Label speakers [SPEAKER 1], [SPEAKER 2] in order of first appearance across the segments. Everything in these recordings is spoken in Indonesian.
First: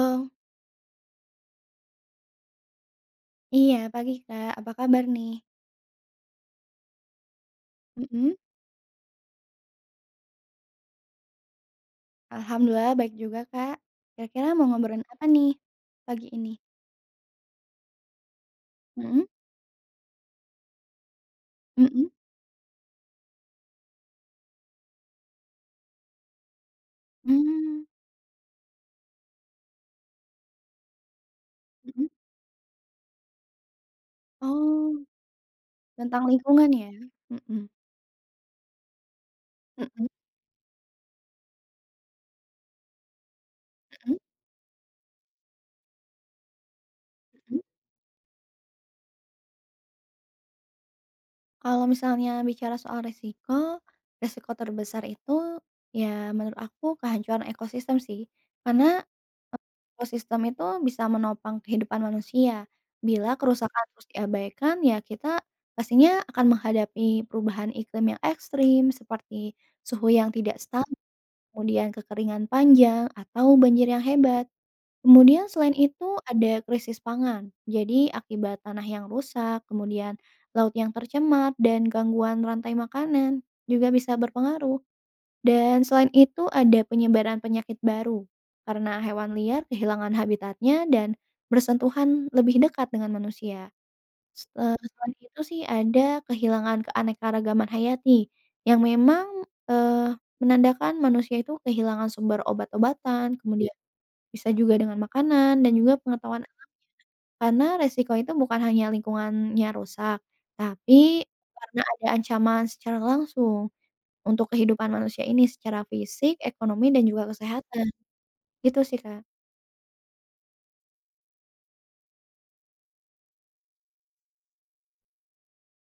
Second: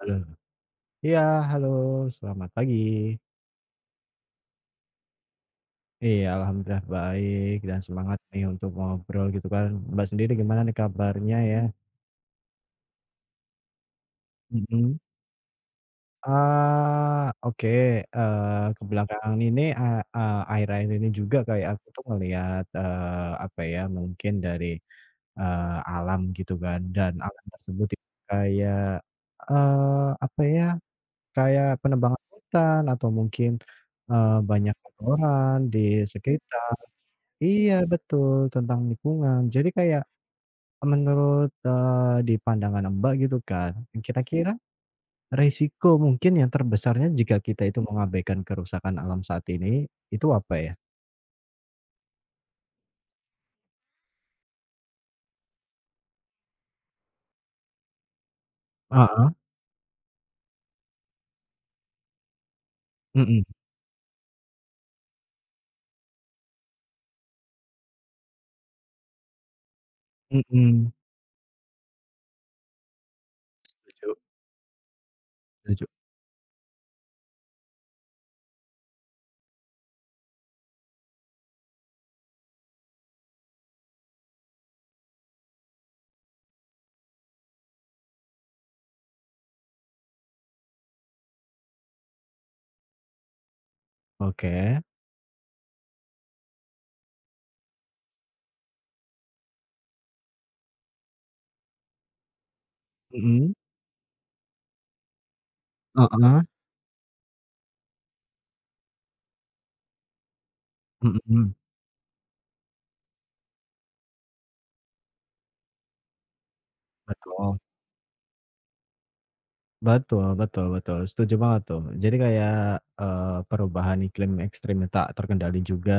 [SPEAKER 1] Halo.
[SPEAKER 2] Oh,
[SPEAKER 1] Iya, halo, selamat pagi.
[SPEAKER 2] iya pagi Kak, apa kabar nih?
[SPEAKER 1] Iya, alhamdulillah baik dan semangat
[SPEAKER 2] Mhm.
[SPEAKER 1] nih untuk ngobrol gitu kan. Mbak sendiri gimana nih kabarnya ya?
[SPEAKER 2] Alhamdulillah baik juga Kak. Kira-kira mau
[SPEAKER 1] Mhm.
[SPEAKER 2] ngobrolin apa nih pagi ini?
[SPEAKER 1] Ah, oke, ke
[SPEAKER 2] Mhm?
[SPEAKER 1] ini, eee eee, akhir-akhir ini juga kayak aku tuh
[SPEAKER 2] Mhm.
[SPEAKER 1] ngelihat, apa ya, mungkin dari, alam gitu kan dan alam
[SPEAKER 2] Mmm.
[SPEAKER 1] tersebut itu kayak, apa ya, kayak
[SPEAKER 2] Mhm.
[SPEAKER 1] penebangan hutan atau mungkin, banyak
[SPEAKER 2] Oh,
[SPEAKER 1] kotoran di
[SPEAKER 2] tentang lingkungan
[SPEAKER 1] sekitar.
[SPEAKER 2] ya? Mhm.
[SPEAKER 1] Iya betul, tentang lingkungan. Jadi kayak
[SPEAKER 2] Mhm,
[SPEAKER 1] menurut, di pandangan Mbak gitu kan,
[SPEAKER 2] mhm,
[SPEAKER 1] kira-kira resiko mungkin yang terbesarnya jika
[SPEAKER 2] mhm.
[SPEAKER 1] kita itu mengabaikan kerusakan alam saat ini, itu apa ya?
[SPEAKER 2] Kalau misalnya bicara soal resiko, resiko terbesar itu, ya, menurut aku kehancuran ekosistem sih, karena
[SPEAKER 1] Heeh,
[SPEAKER 2] ekosistem itu bisa menopang kehidupan manusia. Bila
[SPEAKER 1] mhm
[SPEAKER 2] kerusakan terus diabaikan, ya kita pastinya akan menghadapi perubahan iklim yang ekstrim seperti suhu yang tidak
[SPEAKER 1] mhm,
[SPEAKER 2] stabil, kemudian kekeringan panjang, atau banjir yang
[SPEAKER 1] setuju
[SPEAKER 2] hebat. Kemudian selain
[SPEAKER 1] setuju.
[SPEAKER 2] itu ada krisis pangan. Jadi akibat tanah yang rusak, kemudian laut yang tercemar, dan gangguan rantai makanan juga bisa berpengaruh. Dan selain itu ada penyebaran penyakit baru, karena hewan liar kehilangan habitatnya dan bersentuhan lebih dekat dengan manusia. S
[SPEAKER 1] Oke,
[SPEAKER 2] Selain itu sih ada kehilangan keanekaragaman hayati, yang memang, eee, menandakan manusia itu kehilangan sumber obat-obatan,
[SPEAKER 1] mhm,
[SPEAKER 2] kemudian bisa juga dengan makanan dan juga
[SPEAKER 1] heeh,
[SPEAKER 2] pengetahuan, karena resiko itu bukan hanya lingkungannya rusak, tapi
[SPEAKER 1] mhm,
[SPEAKER 2] karena ada ancaman secara langsung untuk kehidupan manusia ini secara fisik, ekonomi, dan juga
[SPEAKER 1] betul.
[SPEAKER 2] kesehatan, gitu sih, Kak.
[SPEAKER 1] Betul betul betul, setuju banget tuh. Jadi kayak, perubahan iklim ekstrim yang tak terkendali juga,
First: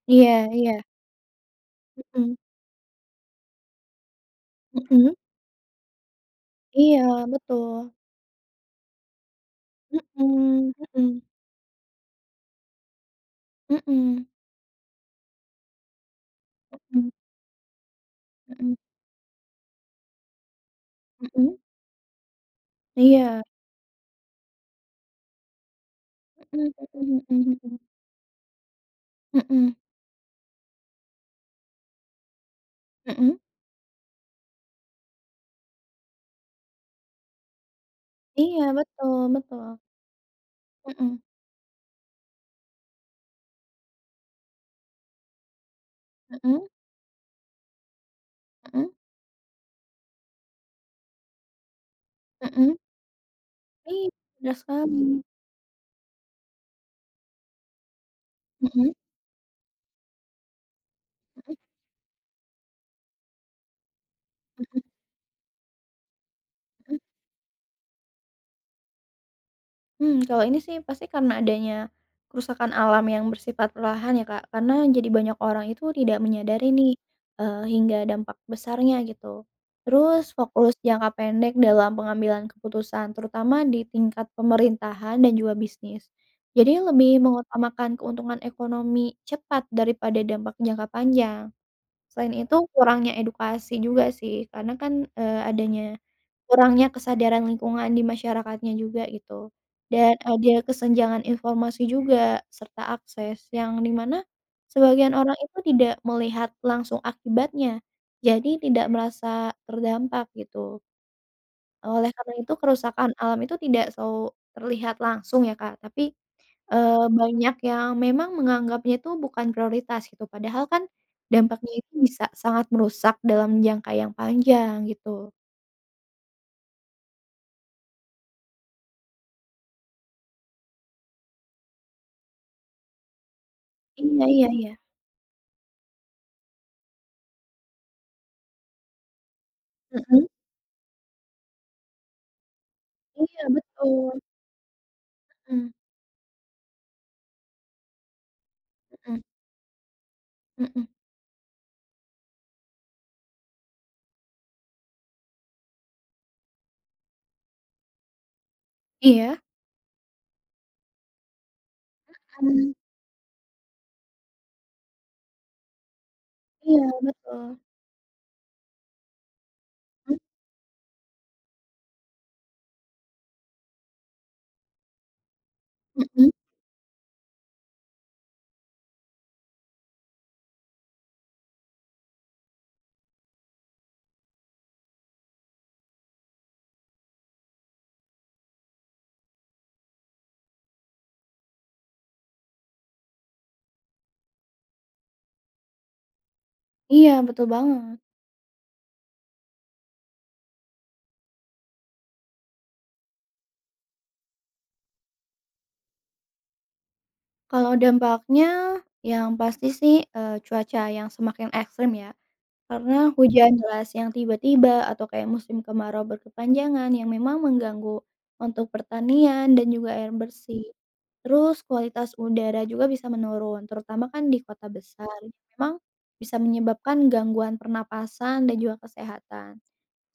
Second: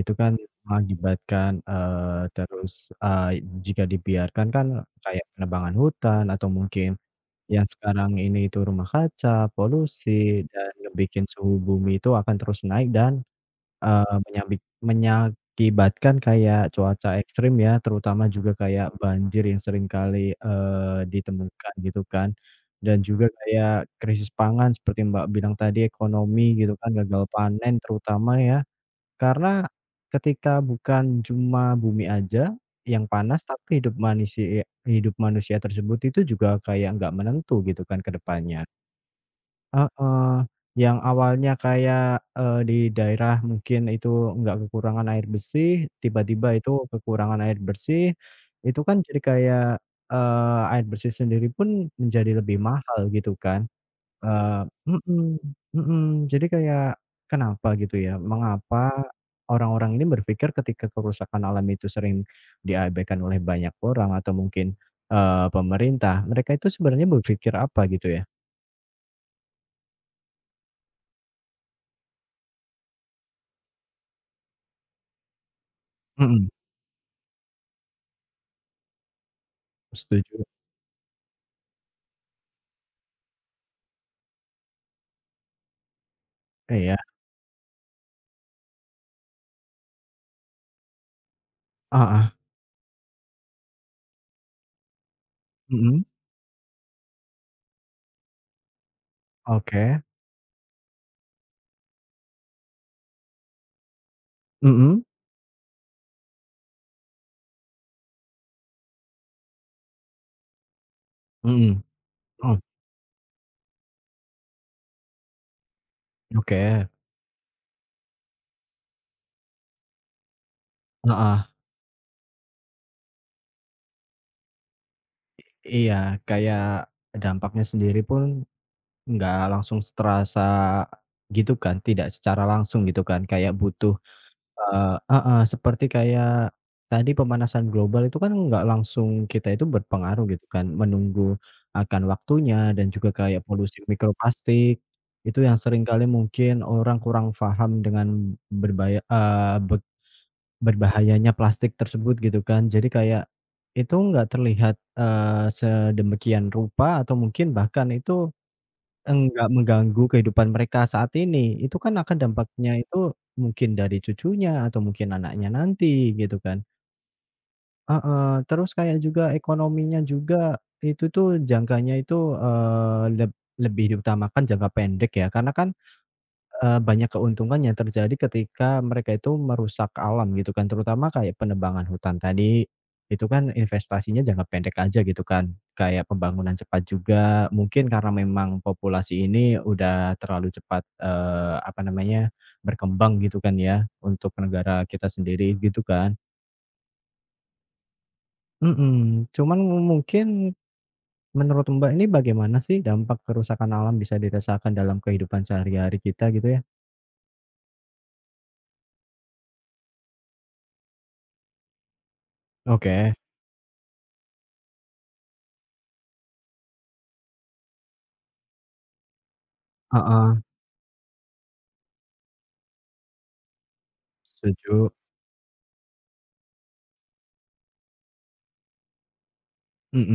[SPEAKER 1] itu kan
[SPEAKER 2] Iya, iya.
[SPEAKER 1] mengakibatkan,
[SPEAKER 2] Mhm,
[SPEAKER 1] eee, jika dibiarkan kan
[SPEAKER 2] mhm.
[SPEAKER 1] kayak penebangan hutan atau mungkin
[SPEAKER 2] Iya,
[SPEAKER 1] yang
[SPEAKER 2] betul.
[SPEAKER 1] sekarang ini itu rumah kaca, polusi, dan
[SPEAKER 2] Mhm, mhm,
[SPEAKER 1] ngebikin suhu bumi itu akan terus naik dan
[SPEAKER 2] mhm,
[SPEAKER 1] menyakibatkan kayak
[SPEAKER 2] mhm,
[SPEAKER 1] cuaca ekstrim ya, terutama juga
[SPEAKER 2] mhm,
[SPEAKER 1] kayak banjir yang seringkali
[SPEAKER 2] mhm.
[SPEAKER 1] ditemukan gitu kan, dan juga
[SPEAKER 2] Iya.
[SPEAKER 1] kayak krisis pangan seperti Mbak bilang tadi, ekonomi gitu
[SPEAKER 2] Mhm,
[SPEAKER 1] kan,
[SPEAKER 2] mhm,
[SPEAKER 1] gagal
[SPEAKER 2] mhm,
[SPEAKER 1] panen
[SPEAKER 2] mhm.
[SPEAKER 1] terutama ya, karena
[SPEAKER 2] Mhm,
[SPEAKER 1] ketika bukan cuma bumi aja yang
[SPEAKER 2] mhm.
[SPEAKER 1] panas, tapi hidup manusia tersebut itu juga kayak nggak menentu gitu kan ke
[SPEAKER 2] Iya,
[SPEAKER 1] depannya.
[SPEAKER 2] betul, betul.
[SPEAKER 1] Heeh, yang
[SPEAKER 2] Mhm,
[SPEAKER 1] awalnya kayak, di daerah mungkin itu nggak kekurangan air bersih, tiba-tiba
[SPEAKER 2] mhm,
[SPEAKER 1] itu kekurangan air bersih, itu
[SPEAKER 2] mhm,
[SPEAKER 1] kan jadi kayak, air bersih sendiri pun menjadi lebih
[SPEAKER 2] mhm.
[SPEAKER 1] mahal gitu kan,
[SPEAKER 2] Iya, bener
[SPEAKER 1] eee
[SPEAKER 2] sekali.
[SPEAKER 1] mhm mhm, jadi kayak kenapa gitu ya, mengapa
[SPEAKER 2] Mhm,
[SPEAKER 1] orang-orang ini berpikir ketika kerusakan
[SPEAKER 2] mhm,
[SPEAKER 1] alam itu sering diabaikan oleh banyak orang atau mungkin,
[SPEAKER 2] mhm,
[SPEAKER 1] pemerintah, mereka itu
[SPEAKER 2] mhm.
[SPEAKER 1] sebenarnya berpikir apa gitu ya?
[SPEAKER 2] Hmm, kalau ini sih pasti karena adanya kerusakan alam yang bersifat perlahan ya, Kak, karena jadi banyak orang itu tidak
[SPEAKER 1] Mhm,
[SPEAKER 2] menyadari nih, hingga dampak besarnya gitu. Terus
[SPEAKER 1] setuju.
[SPEAKER 2] fokus jangka pendek dalam pengambilan keputusan, terutama di tingkat pemerintahan dan juga bisnis. Jadi
[SPEAKER 1] Iya,
[SPEAKER 2] lebih mengutamakan keuntungan ekonomi cepat daripada dampak jangka panjang.
[SPEAKER 1] heeh,
[SPEAKER 2] Selain itu kurangnya edukasi juga sih, karena kan, adanya
[SPEAKER 1] mhm,
[SPEAKER 2] kurangnya kesadaran lingkungan di masyarakatnya juga gitu,
[SPEAKER 1] oke,
[SPEAKER 2] dan ada kesenjangan informasi juga, serta akses yang di mana
[SPEAKER 1] mhm,
[SPEAKER 2] sebagian orang itu tidak melihat langsung akibatnya, jadi tidak merasa terdampak gitu.
[SPEAKER 1] mhm,
[SPEAKER 2] Oleh karena itu
[SPEAKER 1] oh,
[SPEAKER 2] kerusakan alam itu tidak selalu terlihat langsung ya Kak, tapi
[SPEAKER 1] oke,
[SPEAKER 2] Banyak yang memang menganggapnya itu bukan prioritas gitu, padahal kan
[SPEAKER 1] heeh,
[SPEAKER 2] dampaknya itu bisa sangat merusak dalam jangka yang panjang gitu.
[SPEAKER 1] iya, kayak dampaknya sendiri pun nggak langsung terasa gitu kan, tidak secara langsung gitu kan, kayak butuh,
[SPEAKER 2] Iya, iya, iya.
[SPEAKER 1] heeh, seperti kayak tadi pemanasan global itu kan nggak langsung kita itu berpengaruh
[SPEAKER 2] Mhm,
[SPEAKER 1] gitu kan, menunggu akan waktunya dan juga kayak
[SPEAKER 2] iya
[SPEAKER 1] polusi
[SPEAKER 2] betul,
[SPEAKER 1] mikroplastik, itu yang
[SPEAKER 2] mhm,
[SPEAKER 1] seringkali mungkin orang kurang paham dengan berbaya
[SPEAKER 2] mhm,
[SPEAKER 1] eee, be
[SPEAKER 2] mhm,
[SPEAKER 1] berbahayanya plastik tersebut gitu kan. Jadi kayak itu nggak terlihat, sedemikian rupa atau mungkin bahkan itu
[SPEAKER 2] iya,
[SPEAKER 1] enggak mengganggu kehidupan mereka saat ini. Itu kan akan dampaknya
[SPEAKER 2] mmm,
[SPEAKER 1] itu mungkin dari cucunya atau mungkin anaknya nanti gitu kan.
[SPEAKER 2] iya betul,
[SPEAKER 1] Heeh, terus kayak juga ekonominya
[SPEAKER 2] mhm,
[SPEAKER 1] juga itu tuh jangkanya itu, eee, leb lebih diutamakan jangka pendek ya, karena kan
[SPEAKER 2] mhm,
[SPEAKER 1] Banyak keuntungan yang terjadi ketika mereka itu merusak alam gitu kan, terutama kayak penebangan hutan tadi, itu kan investasinya jangka pendek aja gitu kan, kayak pembangunan cepat juga, mungkin karena memang populasi ini udah terlalu cepat, apa namanya, berkembang gitu kan ya, untuk negara kita sendiri gitu kan.
[SPEAKER 2] iya betul banget.
[SPEAKER 1] Mhm, cuman mungkin menurut Mbak ini bagaimana sih dampak kerusakan alam bisa dirasakan dalam kehidupan sehari-hari kita gitu ya?
[SPEAKER 2] Kalau dampaknya yang pasti sih, cuaca yang semakin ekstrim ya. Karena
[SPEAKER 1] Oke,
[SPEAKER 2] hujan deras yang tiba-tiba atau kayak musim kemarau berkepanjangan yang memang mengganggu untuk pertanian dan juga air
[SPEAKER 1] heeh,
[SPEAKER 2] bersih. Terus kualitas udara juga bisa menurun, terutama kan di kota
[SPEAKER 1] setuju.
[SPEAKER 2] besar memang bisa menyebabkan gangguan pernapasan dan juga kesehatan.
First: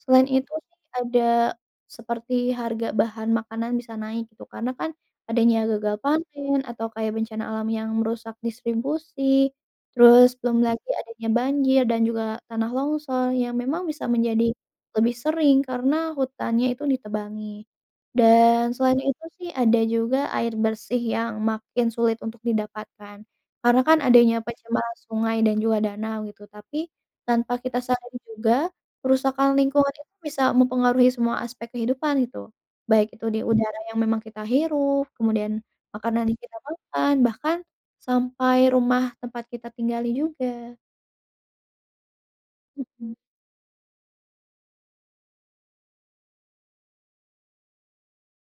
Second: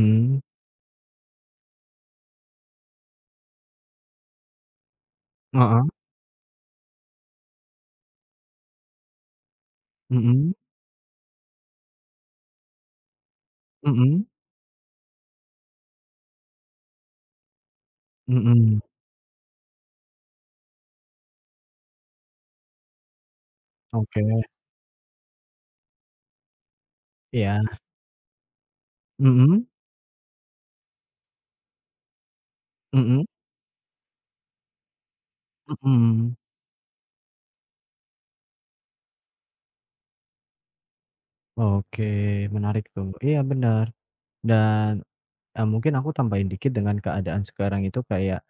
[SPEAKER 2] Selain itu sih ada seperti harga bahan makanan bisa naik gitu, karena kan adanya
[SPEAKER 1] heeh,
[SPEAKER 2] gagal panen atau kayak bencana alam yang merusak distribusi. Terus
[SPEAKER 1] mhm,
[SPEAKER 2] belum lagi adanya banjir dan juga tanah longsor yang memang bisa
[SPEAKER 1] mhm,
[SPEAKER 2] menjadi lebih sering karena hutannya itu ditebangi. Dan
[SPEAKER 1] mhm,
[SPEAKER 2] selain itu sih ada juga air bersih yang makin sulit untuk didapatkan. Karena kan adanya
[SPEAKER 1] oke,
[SPEAKER 2] pencemaran sungai dan juga danau gitu, tapi tanpa
[SPEAKER 1] iya,
[SPEAKER 2] kita sadari juga kerusakan
[SPEAKER 1] mhm,
[SPEAKER 2] lingkungan itu bisa mempengaruhi semua aspek kehidupan gitu. Baik
[SPEAKER 1] mhm,
[SPEAKER 2] itu di udara yang memang kita hirup, kemudian makanan
[SPEAKER 1] mhm,
[SPEAKER 2] yang kita makan, bahkan sampai rumah tempat kita tinggali juga.
[SPEAKER 1] oke, menarik tuh,
[SPEAKER 2] Mhm.
[SPEAKER 1] iya benar. Dan, mungkin aku tambahin dikit dengan keadaan sekarang itu kayak,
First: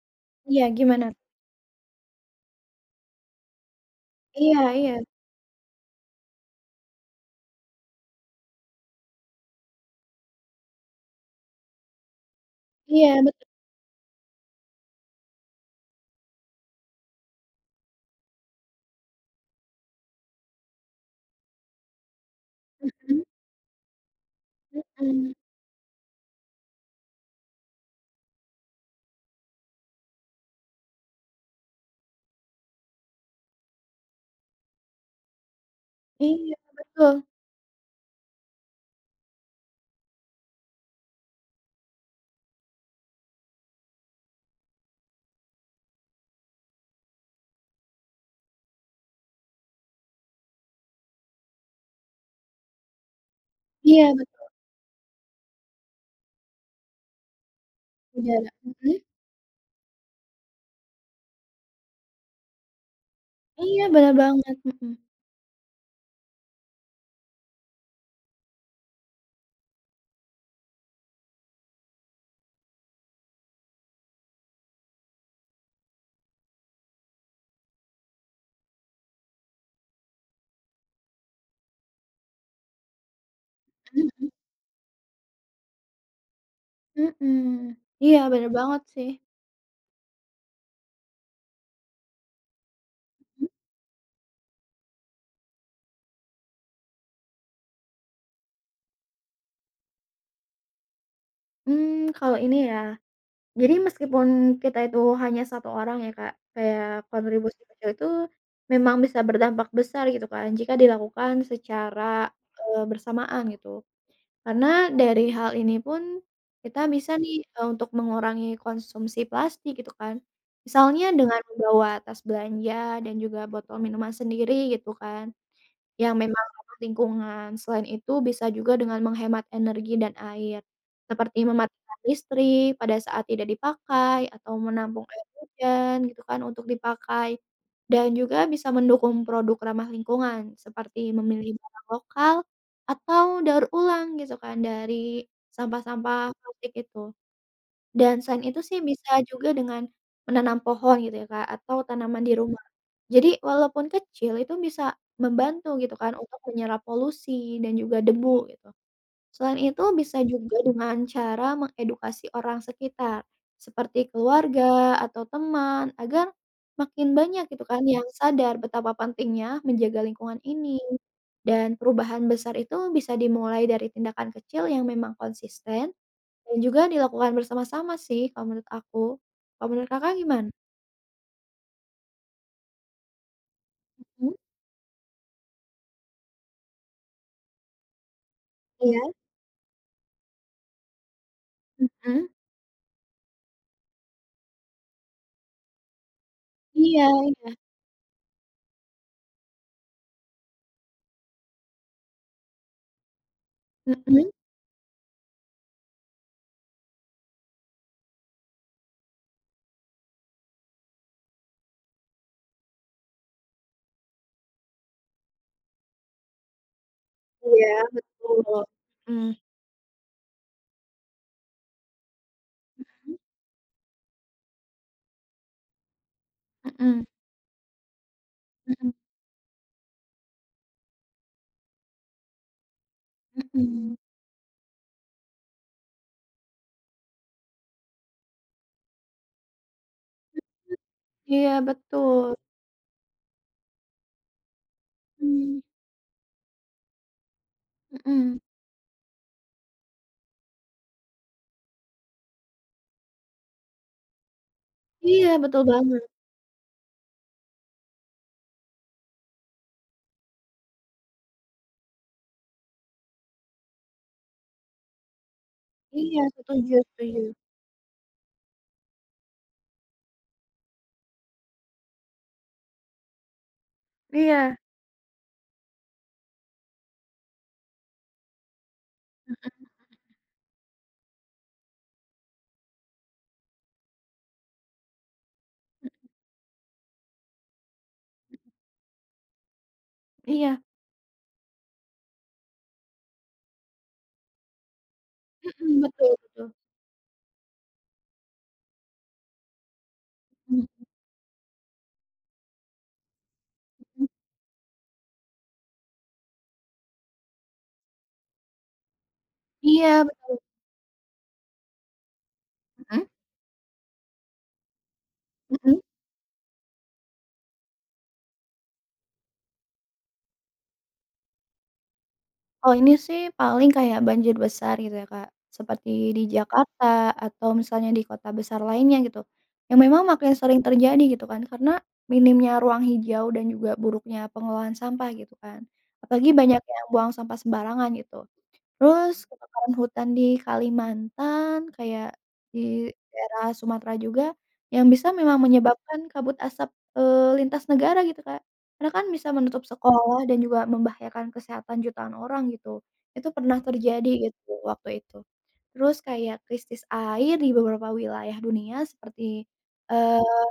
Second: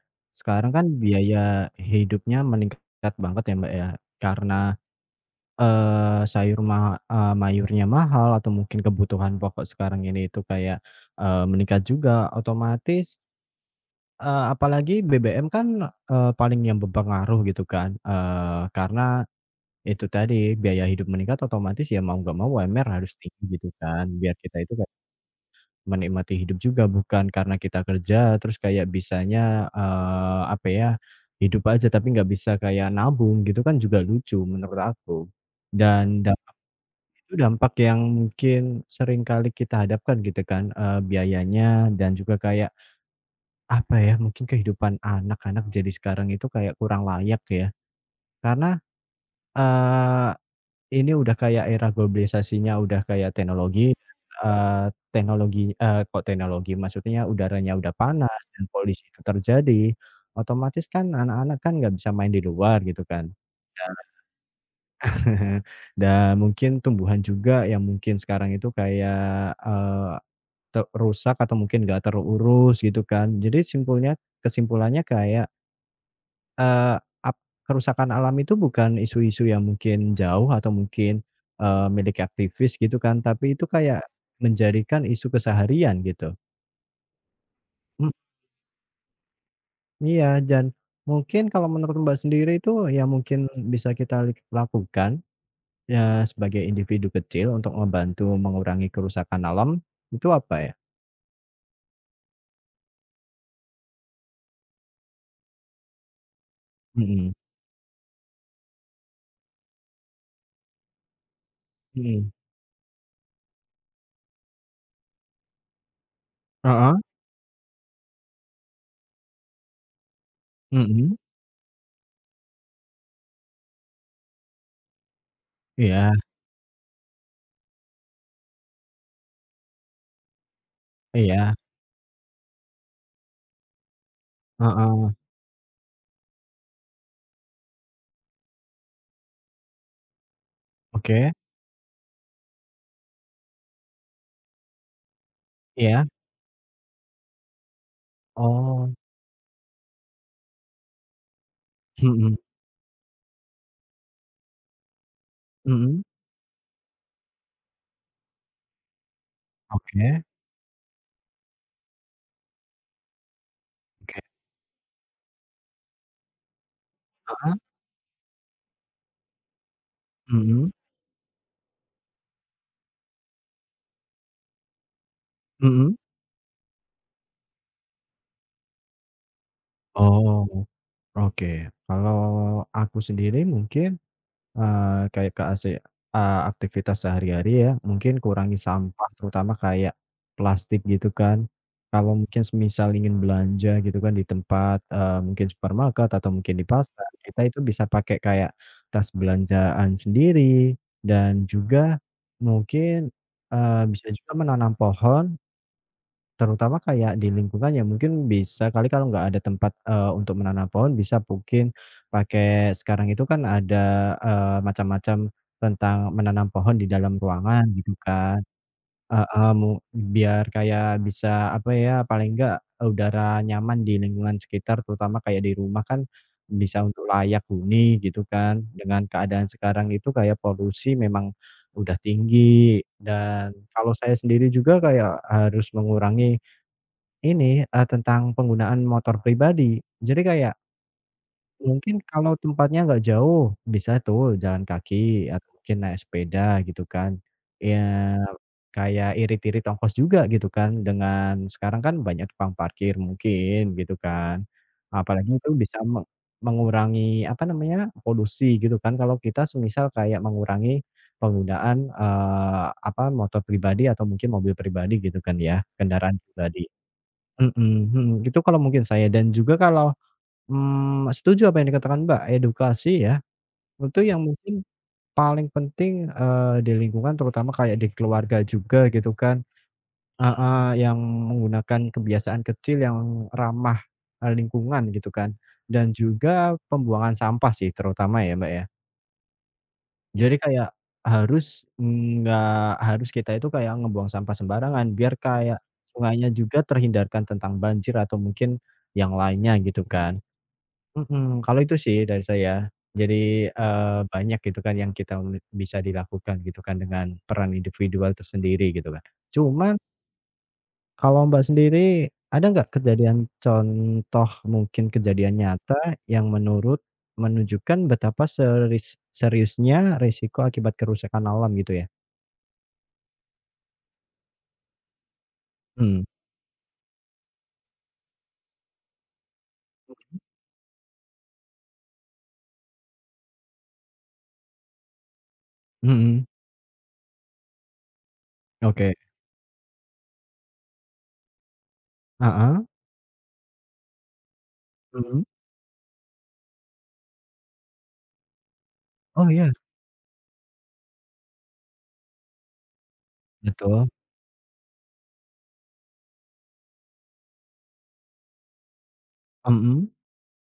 [SPEAKER 2] Iya
[SPEAKER 1] sekarang kan
[SPEAKER 2] gimana?
[SPEAKER 1] biaya hidupnya meningkat banget ya, Mbak, ya, karena,
[SPEAKER 2] Iya, iya,
[SPEAKER 1] eee, sayur ma eee, mayurnya mahal atau mungkin kebutuhan pokok sekarang ini itu kayak, meningkat juga
[SPEAKER 2] iya
[SPEAKER 1] otomatis.
[SPEAKER 2] betul,
[SPEAKER 1] Apalagi BBM kan, paling yang berpengaruh gitu kan, karena itu tadi biaya hidup meningkat otomatis ya mau nggak mau UMR harus
[SPEAKER 2] kan?
[SPEAKER 1] tinggi gitu kan, biar kita itu kayak
[SPEAKER 2] Mhm,
[SPEAKER 1] menikmati hidup juga bukan karena kita kerja terus kayak bisanya, apa ya, hidup aja tapi nggak bisa kayak nabung gitu kan juga lucu menurut aku. Dan
[SPEAKER 2] iya betul,
[SPEAKER 1] itu dampak yang mungkin sering kali kita hadapkan gitu kan, biayanya dan juga kayak apa ya, mungkin kehidupan anak-anak jadi sekarang itu kayak kurang layak ya. Karena, eee, ini udah kayak era globalisasinya udah kayak
[SPEAKER 2] iya betul,
[SPEAKER 1] eee, teknologi eee, kok teknologi, maksudnya udaranya udah panas
[SPEAKER 2] Jara,
[SPEAKER 1] dan
[SPEAKER 2] mhm,
[SPEAKER 1] polusi itu terjadi, otomatis kan anak-anak kan nggak bisa main di luar gitu kan.
[SPEAKER 2] iya
[SPEAKER 1] Dan
[SPEAKER 2] bener banget, mhm,
[SPEAKER 1] dan mungkin tumbuhan juga yang mungkin sekarang itu kayak, eee, te rusak atau mungkin nggak terurus gitu kan. Jadi kesimpulannya kayak Eee, ap kerusakan alam itu bukan isu-isu yang mungkin jauh atau mungkin, milik aktivis gitu kan, tapi itu, mhm, kayak
[SPEAKER 2] mhm,
[SPEAKER 1] menjadikan isu keseharian gitu.
[SPEAKER 2] mhm, mhm,
[SPEAKER 1] Mhm,
[SPEAKER 2] iya bener banget sih,
[SPEAKER 1] iya, dan mungkin kalau menurut Mbak sendiri itu yang mungkin bisa kita lakukan, ya sebagai individu kecil untuk membantu mengurangi kerusakan alam, itu apa ya?
[SPEAKER 2] mmm, kalau ini ya, jadi meskipun kita itu hanya satu orang ya Kak, kayak
[SPEAKER 1] Mhm
[SPEAKER 2] kontribusi kecil itu memang bisa berdampak besar gitu kan jika dilakukan secara,
[SPEAKER 1] mhm.
[SPEAKER 2] bersamaan gitu. Karena dari hal ini pun kita
[SPEAKER 1] Heeh,
[SPEAKER 2] bisa nih, untuk mengurangi konsumsi plastik gitu kan. Misalnya
[SPEAKER 1] mhm.
[SPEAKER 2] dengan membawa tas belanja dan juga botol minuman sendiri gitu kan.
[SPEAKER 1] Iya
[SPEAKER 2] Yang memang ramah lingkungan. Selain itu bisa juga dengan menghemat energi dan air, seperti
[SPEAKER 1] iya,
[SPEAKER 2] mematikan listrik pada saat tidak dipakai atau menampung
[SPEAKER 1] heeh,
[SPEAKER 2] air hujan gitu kan untuk dipakai. Dan juga bisa mendukung produk ramah lingkungan seperti
[SPEAKER 1] oke,
[SPEAKER 2] memilih barang lokal atau daur ulang gitu kan dari
[SPEAKER 1] iya,
[SPEAKER 2] sampah-sampah plastik itu. Dan selain itu sih
[SPEAKER 1] oh,
[SPEAKER 2] bisa juga dengan menanam pohon gitu ya Kak, atau tanaman di
[SPEAKER 1] mhm
[SPEAKER 2] rumah. Jadi walaupun kecil itu bisa membantu gitu
[SPEAKER 1] mhm,
[SPEAKER 2] kan untuk menyerap polusi dan juga debu gitu. Selain itu bisa
[SPEAKER 1] oke
[SPEAKER 2] juga dengan cara mengedukasi orang sekitar, seperti
[SPEAKER 1] oke,
[SPEAKER 2] keluarga atau teman agar makin banyak gitu kan yang sadar betapa pentingnya menjaga lingkungan
[SPEAKER 1] mhm
[SPEAKER 2] ini. Dan perubahan besar itu bisa dimulai dari tindakan kecil yang memang konsisten
[SPEAKER 1] mhm.
[SPEAKER 2] dan juga dilakukan bersama-sama sih kalau menurut aku. Kalau menurut Kakak gimana?
[SPEAKER 1] Oh, oke. Kalau aku sendiri mungkin,
[SPEAKER 2] Mhm,
[SPEAKER 1] eee, kayak ke ase eee, aktivitas sehari-hari ya, mungkin kurangi
[SPEAKER 2] iya,
[SPEAKER 1] sampah terutama kayak plastik gitu kan. Kalau
[SPEAKER 2] mhm,
[SPEAKER 1] mungkin semisal ingin belanja gitu kan di tempat, mungkin supermarket atau mungkin di
[SPEAKER 2] iya,
[SPEAKER 1] pasar, kita itu bisa pakai kayak tas belanjaan sendiri dan juga mungkin, bisa
[SPEAKER 2] mhm.
[SPEAKER 1] juga menanam pohon. Terutama kayak di lingkungan ya mungkin bisa kali kalau nggak ada tempat, untuk menanam pohon bisa mungkin pakai sekarang itu kan ada, macam-macam tentang menanam pohon di dalam ruangan
[SPEAKER 2] Iya,
[SPEAKER 1] gitu kan.
[SPEAKER 2] betul. Mhm.
[SPEAKER 1] Heeh, biar kayak bisa apa ya, paling nggak udara nyaman di lingkungan sekitar terutama kayak di rumah kan bisa
[SPEAKER 2] Mhm,
[SPEAKER 1] untuk layak huni gitu kan.
[SPEAKER 2] mhm, mhm,
[SPEAKER 1] Dengan keadaan sekarang itu kayak polusi memang udah tinggi dan kalau
[SPEAKER 2] mhm.
[SPEAKER 1] saya sendiri juga kayak harus mengurangi ini, tentang penggunaan motor pribadi. Jadi kayak
[SPEAKER 2] Iya,
[SPEAKER 1] mungkin kalau
[SPEAKER 2] betul.
[SPEAKER 1] tempatnya nggak jauh, bisa tuh jalan kaki atau
[SPEAKER 2] Mhm,
[SPEAKER 1] mungkin naik sepeda gitu kan. Ya
[SPEAKER 2] mhm.
[SPEAKER 1] kayak irit-irit ongkos juga gitu kan, dengan sekarang kan banyak tukang parkir mungkin gitu kan.
[SPEAKER 2] Iya,
[SPEAKER 1] Apalagi itu
[SPEAKER 2] betul
[SPEAKER 1] bisa
[SPEAKER 2] banget.
[SPEAKER 1] mengurangi apa namanya, polusi gitu kan kalau kita semisal kayak mengurangi penggunaan, motor pribadi atau mungkin mobil pribadi gitu kan ya, kendaraan
[SPEAKER 2] Iya,
[SPEAKER 1] pribadi.
[SPEAKER 2] setuju, setuju.
[SPEAKER 1] Mhm mhm, itu kalau mungkin saya dan juga kalau, mmm, setuju apa yang dikatakan Mbak, edukasi ya, itu yang
[SPEAKER 2] Iya,
[SPEAKER 1] mungkin paling penting, di lingkungan terutama kayak di keluarga juga gitu kan, heeh, yang menggunakan kebiasaan kecil yang ramah, lingkungan gitu kan, dan juga pembuangan sampah sih terutama ya, Mbak, ya. Jadi
[SPEAKER 2] iya,
[SPEAKER 1] kayak nggak harus kita itu kayak ngebuang sampah sembarangan, biar kayak
[SPEAKER 2] mhm, betul,
[SPEAKER 1] sungainya
[SPEAKER 2] betul.
[SPEAKER 1] juga terhindarkan tentang banjir atau mungkin yang lainnya gitu kan.
[SPEAKER 2] Mhm,
[SPEAKER 1] Mhm, kalau itu sih dari saya. Jadi,
[SPEAKER 2] mhm.
[SPEAKER 1] banyak gitu kan yang kita me bisa dilakukan gitu kan dengan peran individual tersendiri gitu kan. Cuma
[SPEAKER 2] Iya, betul.
[SPEAKER 1] kalau Mbak sendiri, ada nggak kejadian contoh mungkin kejadian
[SPEAKER 2] Mhm,
[SPEAKER 1] nyata
[SPEAKER 2] mhm.
[SPEAKER 1] yang menunjukkan betapa seriusnya risiko akibat kerusakan alam gitu ya?
[SPEAKER 2] Oh ini sih paling kayak banjir besar gitu ya, Kak, seperti
[SPEAKER 1] Mmm,
[SPEAKER 2] di Jakarta atau misalnya di kota besar lainnya gitu, yang memang makin sering terjadi gitu kan karena minimnya ruang hijau dan juga buruknya pengelolaan sampah gitu kan,
[SPEAKER 1] mhm,
[SPEAKER 2] apalagi banyak yang buang sampah sembarangan gitu.
[SPEAKER 1] oke,
[SPEAKER 2] Terus kebakaran hutan di Kalimantan, kayak
[SPEAKER 1] heeh,
[SPEAKER 2] di daerah Sumatera juga, yang bisa
[SPEAKER 1] mhm,
[SPEAKER 2] memang menyebabkan kabut asap, lintas negara gitu, Kak. Karena kan
[SPEAKER 1] oh
[SPEAKER 2] bisa
[SPEAKER 1] iya,
[SPEAKER 2] menutup sekolah dan juga membahayakan kesehatan jutaan orang gitu. Itu pernah
[SPEAKER 1] betul,
[SPEAKER 2] terjadi gitu waktu itu. Terus kayak krisis air di beberapa wilayah dunia seperti,
[SPEAKER 1] mhm,
[SPEAKER 2] eee,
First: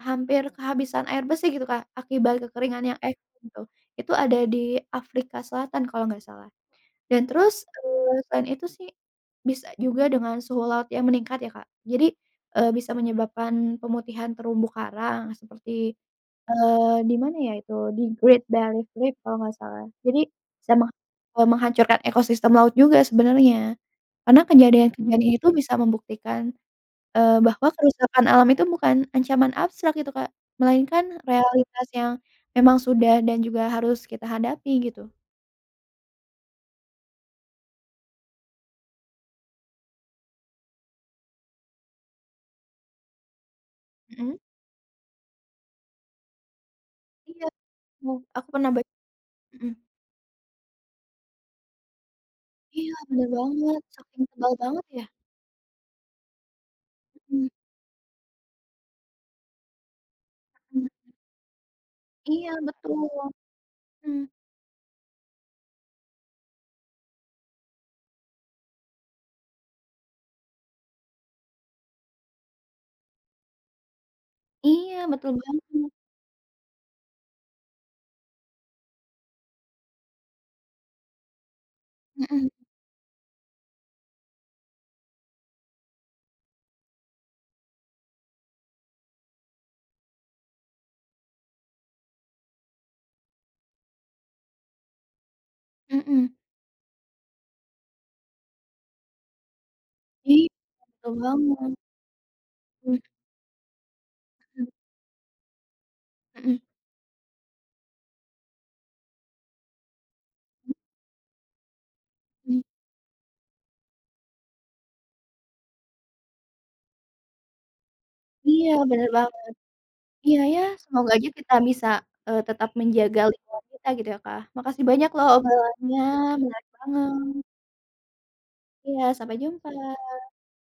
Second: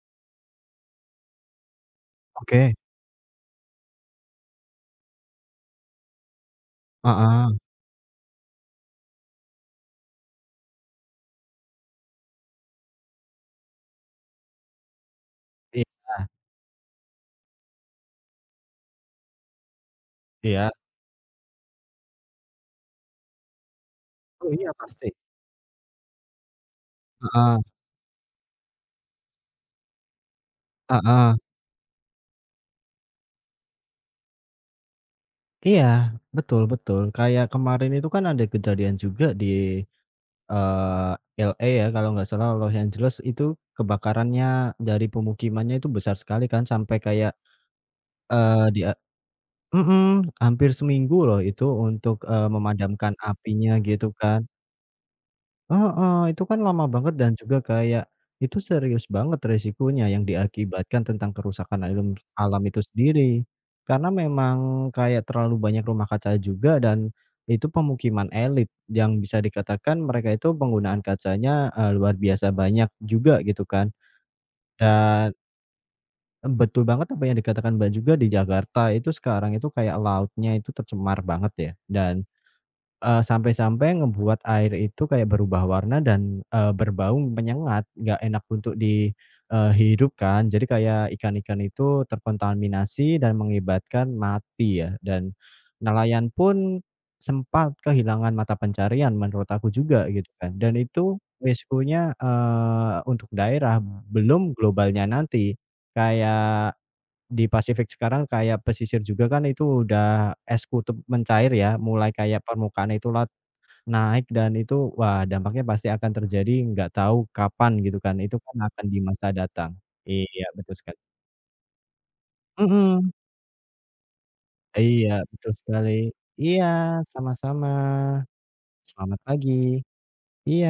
[SPEAKER 2] hampir kehabisan air bersih gitu, Kak, akibat
[SPEAKER 1] oke,
[SPEAKER 2] kekeringan yang ekstrem tuh. Itu ada di Afrika Selatan kalau nggak salah. Dan
[SPEAKER 1] heeh,
[SPEAKER 2] terus, selain itu sih, bisa juga dengan suhu laut yang meningkat ya, Kak. Jadi, bisa menyebabkan pemutihan terumbu karang
[SPEAKER 1] iya
[SPEAKER 2] seperti, di mana ya itu, di Great Barrier Reef kalau nggak salah. Jadi
[SPEAKER 1] iya,
[SPEAKER 2] bisa menghancurkan ekosistem laut juga sebenarnya. Karena
[SPEAKER 1] oh iya pasti,
[SPEAKER 2] kejadian-kejadian itu bisa membuktikan,
[SPEAKER 1] heeh
[SPEAKER 2] bahwa kerusakan alam itu bukan ancaman abstrak gitu, Kak, melainkan
[SPEAKER 1] heeh,
[SPEAKER 2] realitas yang memang sudah dan juga harus kita hadapi gitu.
[SPEAKER 1] iya, betul betul, kayak kemarin itu kan ada kejadian juga di Eee, LA ya kalau nggak salah, Los Angeles itu
[SPEAKER 2] Mhm,
[SPEAKER 1] kebakarannya dari pemukimannya itu besar sekali kan sampai kayak,
[SPEAKER 2] iya, aku aku
[SPEAKER 1] eee,
[SPEAKER 2] pernah bac
[SPEAKER 1] dia
[SPEAKER 2] mhm.
[SPEAKER 1] mhm, hampir seminggu loh itu untuk,
[SPEAKER 2] Iya,
[SPEAKER 1] memadamkan
[SPEAKER 2] bener
[SPEAKER 1] apinya
[SPEAKER 2] banget,
[SPEAKER 1] gitu
[SPEAKER 2] saking
[SPEAKER 1] kan.
[SPEAKER 2] tebal banget ya?
[SPEAKER 1] Heeh, itu kan lama banget dan
[SPEAKER 2] Mhm,
[SPEAKER 1] juga kayak, itu serius banget resikonya yang
[SPEAKER 2] mhm.
[SPEAKER 1] diakibatkan tentang kerusakan
[SPEAKER 2] Iya
[SPEAKER 1] alam itu
[SPEAKER 2] betul,
[SPEAKER 1] sendiri. Karena
[SPEAKER 2] mhm,
[SPEAKER 1] memang kayak terlalu banyak rumah kaca juga dan itu pemukiman elit yang bisa dikatakan mereka itu penggunaan kacanya, luar biasa banyak juga gitu kan.
[SPEAKER 2] iya betul
[SPEAKER 1] Dan,
[SPEAKER 2] banget,
[SPEAKER 1] mmm, betul banget apa yang dikatakan Mbak juga di Jakarta itu sekarang itu kayak lautnya itu tercemar banget ya dan
[SPEAKER 2] mhm,
[SPEAKER 1] Sampai-sampai ngebuat air itu kayak berubah warna dan, berbau menyengat, nggak enak untuk di, hidup kan. Jadi kayak ikan-ikan itu terkontaminasi dan mengibatkan mati ya, dan nelayan
[SPEAKER 2] mhm.
[SPEAKER 1] pun sempat kehilangan mata pencarian menurut aku juga gitu
[SPEAKER 2] Iya,
[SPEAKER 1] kan, dan
[SPEAKER 2] betul
[SPEAKER 1] itu
[SPEAKER 2] banget.
[SPEAKER 1] risikonya,
[SPEAKER 2] Mhm,
[SPEAKER 1] untuk daerah belum
[SPEAKER 2] mhm,
[SPEAKER 1] globalnya nanti,
[SPEAKER 2] mhm,
[SPEAKER 1] kayak di Pasifik sekarang kayak pesisir juga kan itu udah es kutub mencair ya, mulai kayak
[SPEAKER 2] mhm.
[SPEAKER 1] permukaan itu laut naik dan itu wah dampaknya pasti akan terjadi nggak tahu kapan gitu kan, itu kan
[SPEAKER 2] Iya,
[SPEAKER 1] akan di
[SPEAKER 2] bener
[SPEAKER 1] masa
[SPEAKER 2] banget.
[SPEAKER 1] datang.
[SPEAKER 2] Iya
[SPEAKER 1] Iya
[SPEAKER 2] ya,
[SPEAKER 1] betul sekali.
[SPEAKER 2] semoga aja kita bisa, tetap
[SPEAKER 1] Mhm,
[SPEAKER 2] menjaga lingkungan kita gitu ya, Kak. Makasih
[SPEAKER 1] iya
[SPEAKER 2] banyak loh
[SPEAKER 1] betul sekali.
[SPEAKER 2] obrolannya,
[SPEAKER 1] Iya,
[SPEAKER 2] menarik banget.
[SPEAKER 1] sama-sama.
[SPEAKER 2] Iya,
[SPEAKER 1] Selamat
[SPEAKER 2] sampai jumpa.
[SPEAKER 1] pagi. Iya.